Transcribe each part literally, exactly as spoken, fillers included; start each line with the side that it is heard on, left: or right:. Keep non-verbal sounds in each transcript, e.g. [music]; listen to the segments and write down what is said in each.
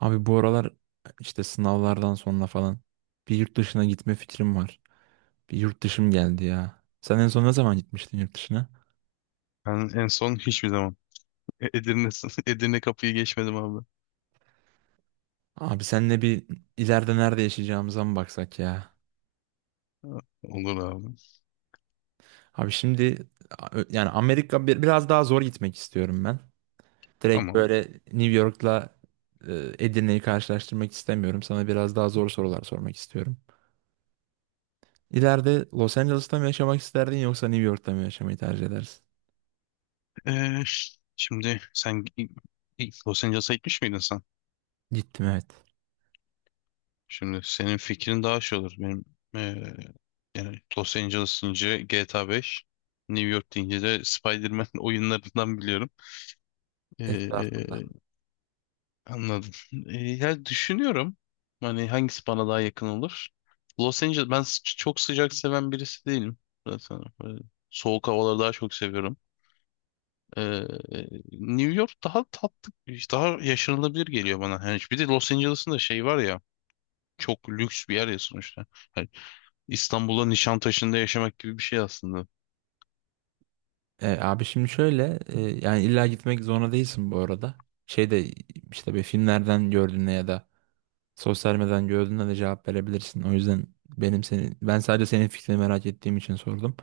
right: Abi bu aralar işte sınavlardan sonra falan bir yurt dışına gitme fikrim var. Bir yurt dışım geldi ya. Sen en son ne zaman gitmiştin yurt dışına?
left: Ben en son hiçbir zaman E- Edirne, [laughs] Edirne kapıyı geçmedim abi.
right: Abi senle bir ileride nerede yaşayacağımıza mı baksak ya?
left: Olur abi.
right: Abi şimdi a- yani Amerika bir- biraz daha zor gitmek istiyorum ben. Direkt
left: Tamam.
right: böyle New York'la e, Edirne'yi karşılaştırmak istemiyorum. Sana biraz daha zor sorular sormak istiyorum. İleride Los Angeles'ta mı yaşamak isterdin yoksa New York'ta mı yaşamayı tercih edersin?
left: Ee, ş- şimdi sen i- i- Los Angeles'a gitmiş miydin sen?
right: Gittim evet.
left: Şimdi senin fikrin daha şey olur. Benim ee, yani Los Angeles deyince G T A beş, New York deyince de Spider-Man [laughs] oyunlarından biliyorum.
right: Estağfurullah.
left: Ee, Anladım. Ee, ya düşünüyorum hani hangisi bana daha yakın olur. Los Angeles ben s- çok sıcak seven birisi değilim. Zaten böyle soğuk havaları daha çok seviyorum. Ee, New York daha tatlı, işte daha yaşanılabilir geliyor bana. Yani bir de Los Angeles'ın da şey var ya, çok lüks bir yer ya sonuçta. Yani İstanbul'da Nişantaşı'nda yaşamak gibi bir şey aslında.
right: E, abi şimdi şöyle e, yani illa gitmek zorunda değilsin bu arada. Şey de işte bir filmlerden gördüğünde ya da sosyal medyadan gördüğünde de cevap verebilirsin. O yüzden benim seni ben sadece senin fikrini merak ettiğim için sordum.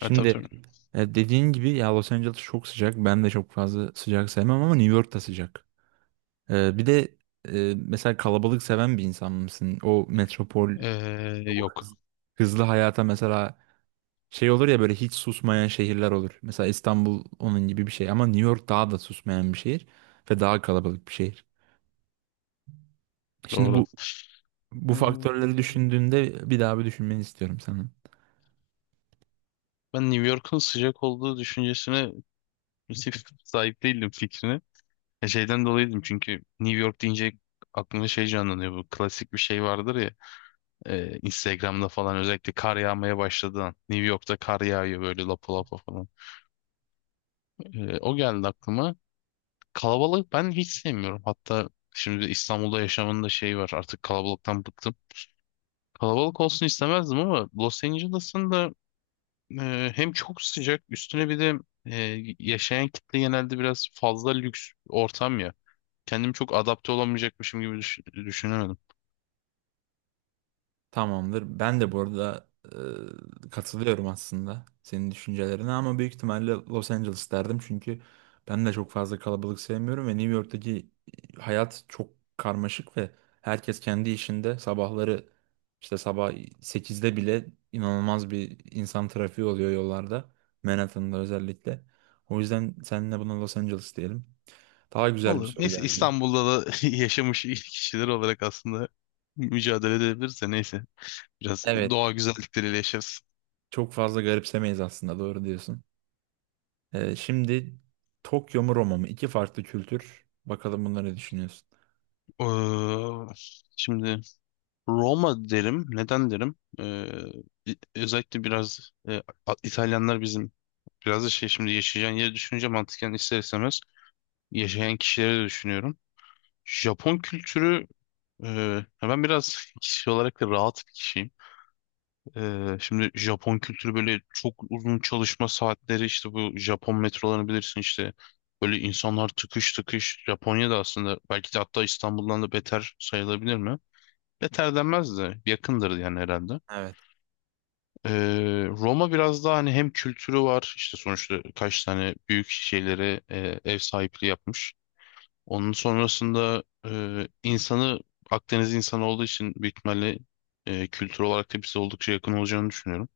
left: Ha, tabii, tabii.
right: e, dediğin gibi ya Los Angeles çok sıcak. Ben de çok fazla sıcak sevmem ama New York da sıcak. E, bir de e, mesela kalabalık seven bir insan mısın? O metropol
left: Ee,
right: o
left: yok.
right: hız- hızlı hayata mesela şey olur ya böyle hiç susmayan şehirler olur. Mesela İstanbul onun gibi bir şey ama New York daha da susmayan bir şehir ve daha kalabalık bir şehir. Şimdi
left: Doğru.
right: bu bu
left: Ee,
right: faktörleri düşündüğünde bir daha bir düşünmeni istiyorum sana.
left: Ben New York'un sıcak olduğu düşüncesine [laughs] sahip değildim fikrine. E, şeyden dolayıydım çünkü New York deyince aklımda şey canlanıyor, bu klasik bir şey vardır ya, e, Instagram'da falan özellikle kar yağmaya başladığı an New York'ta kar yağıyor böyle lapa lapa falan. E, o geldi aklıma. Kalabalık ben hiç sevmiyorum. Hatta şimdi İstanbul'da yaşamın da şey var, artık kalabalıktan bıktım. Kalabalık olsun istemezdim ama Los Angeles'ın da e, hem çok sıcak, üstüne bir de e, yaşayan kitle genelde biraz fazla lüks ortam ya. Kendimi çok adapte olamayacakmışım gibi düş- düşünemedim.
right: Tamamdır. Ben de bu arada e, katılıyorum aslında senin düşüncelerine ama büyük ihtimalle Los Angeles derdim çünkü ben de çok fazla kalabalık sevmiyorum ve New York'taki hayat çok karmaşık ve herkes kendi işinde sabahları işte sabah sekizde bile inanılmaz bir insan trafiği oluyor yollarda Manhattan'da özellikle. O yüzden seninle buna Los Angeles diyelim. Daha güzel bir
left: Olur.
right: soru
left: Neyse,
right: geldi.
left: İstanbul'da da [laughs] yaşamış kişiler olarak aslında mücadele edebiliriz de, neyse. Biraz
right: Evet,
left: doğa güzellikleriyle yaşarız.
right: çok fazla garipsemeyiz aslında doğru diyorsun. Ee, şimdi Tokyo mu Roma mı? İki farklı kültür. Bakalım bunları ne düşünüyorsun?
left: Ee, Şimdi Roma derim. Neden derim? Ee, Özellikle biraz e, İtalyanlar bizim biraz da şey, şimdi yaşayacağın yeri düşününce mantıken ister istemez yaşayan kişileri de düşünüyorum. Japon kültürü e, ben biraz kişi olarak da rahat bir kişiyim. Ee, şimdi Japon kültürü böyle çok uzun çalışma saatleri, işte bu Japon metrolarını bilirsin işte, böyle insanlar tıkış tıkış Japonya'da, aslında belki de hatta İstanbul'dan da beter sayılabilir mi? Beter denmez de yakındır yani herhalde.
right: Evet.
left: Ee, Roma biraz daha hani hem kültürü var işte, sonuçta kaç tane büyük şeylere e, ev sahipliği yapmış. Onun sonrasında e, insanı Akdeniz insanı olduğu için büyük ihtimalle e, kültür olarak da bize oldukça yakın olacağını düşünüyorum.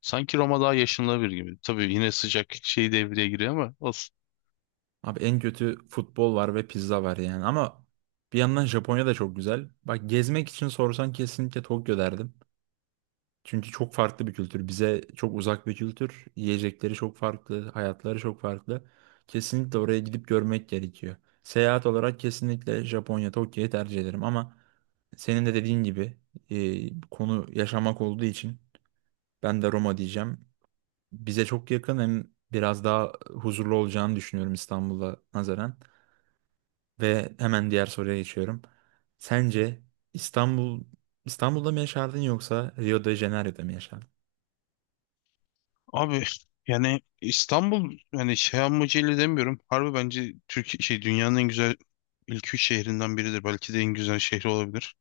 left: Sanki Roma daha yaşanılabilir gibi. Tabii yine sıcak şey devreye giriyor ama olsun.
right: Abi en kötü futbol var ve pizza var yani. Ama bir yandan Japonya da çok güzel. Bak gezmek için sorsan kesinlikle Tokyo derdim. Çünkü çok farklı bir kültür. Bize çok uzak bir kültür. Yiyecekleri çok farklı. Hayatları çok farklı. Kesinlikle oraya gidip görmek gerekiyor. Seyahat olarak kesinlikle Japonya, Tokyo'yu tercih ederim. Ama senin de dediğin gibi e, konu yaşamak olduğu için ben de Roma diyeceğim. Bize çok yakın hem biraz daha huzurlu olacağını düşünüyorum İstanbul'a nazaran. Ve hemen diğer soruya geçiyorum. Sence İstanbul İstanbul'da mı yaşardın yoksa Rio de Janeiro'da mı yaşardın?
left: Abi [laughs] yani İstanbul, yani şey amacıyla demiyorum. Harbi bence Türkiye şey, dünyanın en güzel ilk üç şehrinden biridir. Belki de en güzel şehri olabilir.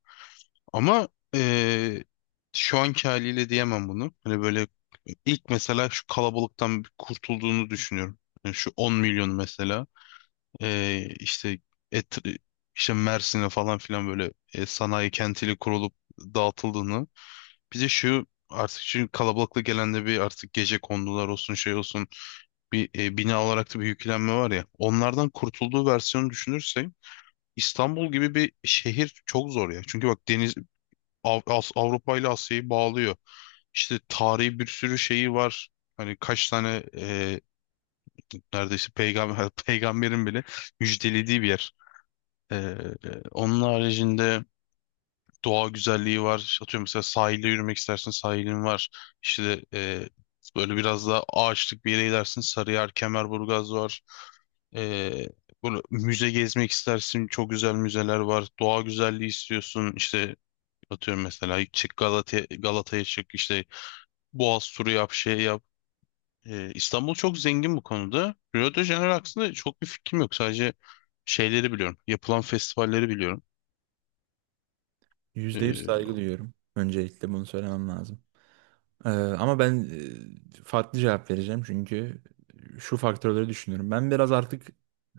left: Ama eee, şu anki haliyle diyemem bunu. Hani böyle ilk mesela şu kalabalıktan bir kurtulduğunu düşünüyorum. Yani şu on milyon mesela eee, işte et, işte Mersin'e falan filan böyle e, sanayi kentiyle kurulup dağıtıldığını. Bize şu artık şu kalabalıkla gelen de bir artık gece kondular olsun şey olsun, bir e, bina olarak da bir yüklenme var ya. Onlardan kurtulduğu versiyonu düşünürsek İstanbul gibi bir şehir çok zor ya. Çünkü bak deniz Av- As- Avrupa ile Asya'yı bağlıyor. İşte tarihi bir sürü şeyi var. Hani kaç tane e, neredeyse peygamber [laughs] peygamberin bile müjdelediği bir yer. E, e, Onun haricinde doğa güzelliği var. Atıyorum mesela sahilde yürümek istersin, sahilin var. İşte e, böyle biraz daha ağaçlık bir yere gidersin. Sarıyer, Kemerburgaz var. E, Böyle müze gezmek istersin. Çok güzel müzeler var. Doğa güzelliği istiyorsun. İşte atıyorum mesela çık Galata Galata'ya çık. İşte Boğaz turu yap, şey yap. E, İstanbul çok zengin bu konuda. Rio de Janeiro hakkında çok bir fikrim yok. Sadece şeyleri biliyorum. Yapılan festivalleri biliyorum.
right: Yüzde yüz
left: E,
right: saygı duyuyorum. Öncelikle bunu söylemem lazım. Ee, ama ben e, farklı cevap vereceğim çünkü şu faktörleri düşünüyorum. Ben biraz artık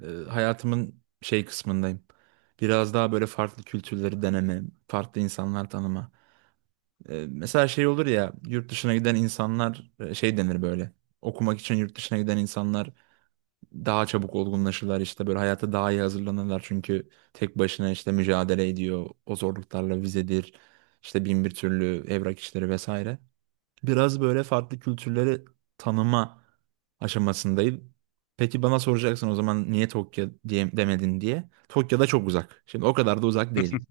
right: e, hayatımın şey kısmındayım. Biraz daha böyle farklı kültürleri deneme, farklı insanlar tanıma. E, mesela şey olur ya yurt dışına giden insanlar e, şey denir böyle. Okumak için yurt dışına giden insanlar daha çabuk olgunlaşırlar işte böyle hayata daha iyi hazırlanırlar çünkü tek başına işte mücadele ediyor o zorluklarla vizedir işte bin bir türlü evrak işleri vesaire. Biraz böyle farklı kültürleri tanıma aşamasındayım. Peki bana soracaksın o zaman niye Tokyo diye demedin diye. Tokyo'da çok uzak. Şimdi o kadar da uzak değil.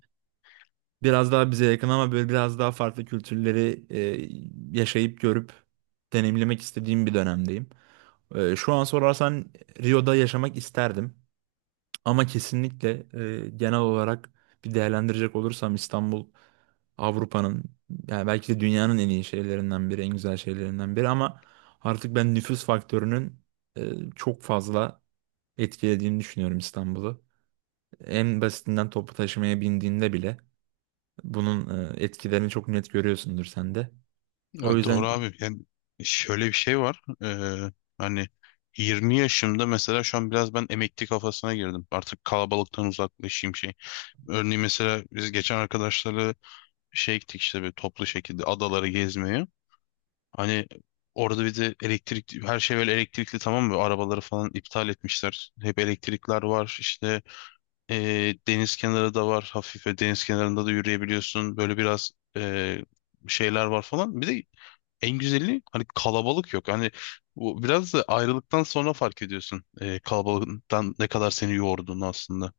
right: Biraz daha bize yakın ama böyle biraz daha farklı kültürleri e, yaşayıp görüp deneyimlemek istediğim bir dönemdeyim. E, şu an sorarsan Rio'da yaşamak isterdim. Ama kesinlikle e, genel olarak bir değerlendirecek olursam İstanbul Avrupa'nın yani belki de dünyanın en iyi şehirlerinden biri, en güzel şehirlerinden biri ama artık ben nüfus faktörünün e, çok fazla etkilediğini düşünüyorum İstanbul'u. En basitinden toplu taşımaya bindiğinde bile bunun e, etkilerini çok net görüyorsundur sen de.
left: Ya
right: O
left: doğru
right: yüzden
left: abi. Yani şöyle bir şey var. Ee, hani yirmi yaşımda mesela şu an biraz ben emekli kafasına girdim. Artık kalabalıktan uzaklaşayım şey. Örneğin mesela biz geçen arkadaşlarla şey gittik, işte bir toplu şekilde adaları gezmeye. Hani orada bir de elektrik, her şey böyle elektrikli, tamam mı? Arabaları falan iptal etmişler. Hep elektrikler var. İşte ee, deniz kenarı da var. Hafif ve deniz kenarında da yürüyebiliyorsun. Böyle biraz ee, şeyler var falan. Bir de en güzeli hani kalabalık yok. Hani bu biraz da ayrılıktan sonra fark ediyorsun. E, kalabalıktan ne kadar seni yorduğunu aslında.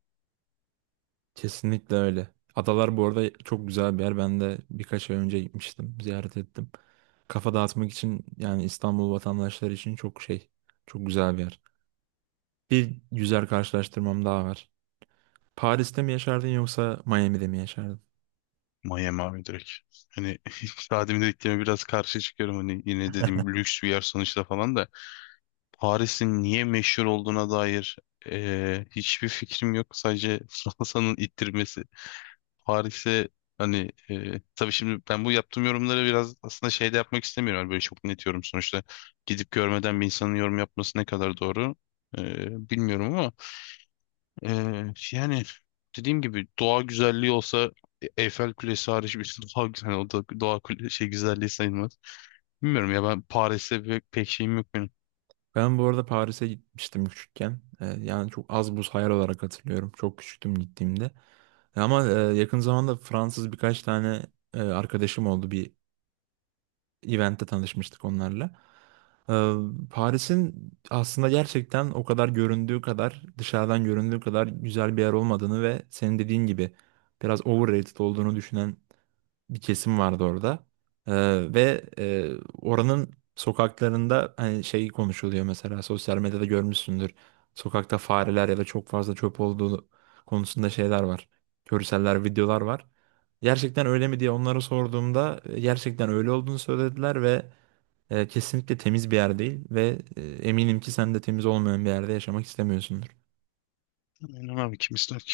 right: kesinlikle öyle. Adalar bu arada çok güzel bir yer. Ben de birkaç ay önce gitmiştim, ziyaret ettim. Kafa dağıtmak için yani İstanbul vatandaşları için çok şey, çok güzel bir yer. Bir güzel karşılaştırmam daha var. Paris'te mi yaşardın yoksa Miami'de mi yaşardın?
left: Miami abi, direkt. Hani [laughs] daha demin dediklerime biraz karşı çıkıyorum. Hani yine dediğim lüks bir yer sonuçta falan da. Paris'in niye meşhur olduğuna dair e, hiçbir fikrim yok. Sadece [laughs] Fransa'nın ittirmesi. Paris'e hani e, tabii şimdi ben bu yaptığım yorumları biraz aslında şeyde yapmak istemiyorum. Hani böyle çok net yorum sonuçta. Gidip görmeden bir insanın yorum yapması ne kadar doğru e, bilmiyorum ama e, yani dediğim gibi doğa güzelliği olsa e, Eyfel Kulesi hariç bir [laughs] doğa güzel, o da doğa kule, şey güzelliği sayılmaz. Bilmiyorum ya, ben Paris'e pek, pek şeyim yok benim.
right: Ben bu arada Paris'e gitmiştim küçükken. E, yani çok az buz hayal olarak hatırlıyorum. Çok küçüktüm gittiğimde. E, ama e, yakın zamanda Fransız birkaç tane e, arkadaşım oldu. Bir eventte tanışmıştık onlarla. Ee, Paris'in aslında gerçekten o kadar göründüğü kadar dışarıdan göründüğü kadar güzel bir yer olmadığını ve senin dediğin gibi biraz overrated olduğunu düşünen bir kesim vardı orada. Ee, ve e, oranın sokaklarında hani şey konuşuluyor mesela sosyal medyada görmüşsündür. Sokakta fareler ya da çok fazla çöp olduğu konusunda şeyler var. Görseller, videolar var. Gerçekten öyle mi diye onlara sorduğumda e, gerçekten öyle olduğunu söylediler ve e, kesinlikle temiz bir yer değil ve e, eminim ki sen de temiz olmayan bir yerde yaşamak istemiyorsundur.
left: Aynen abi, kim ister ki?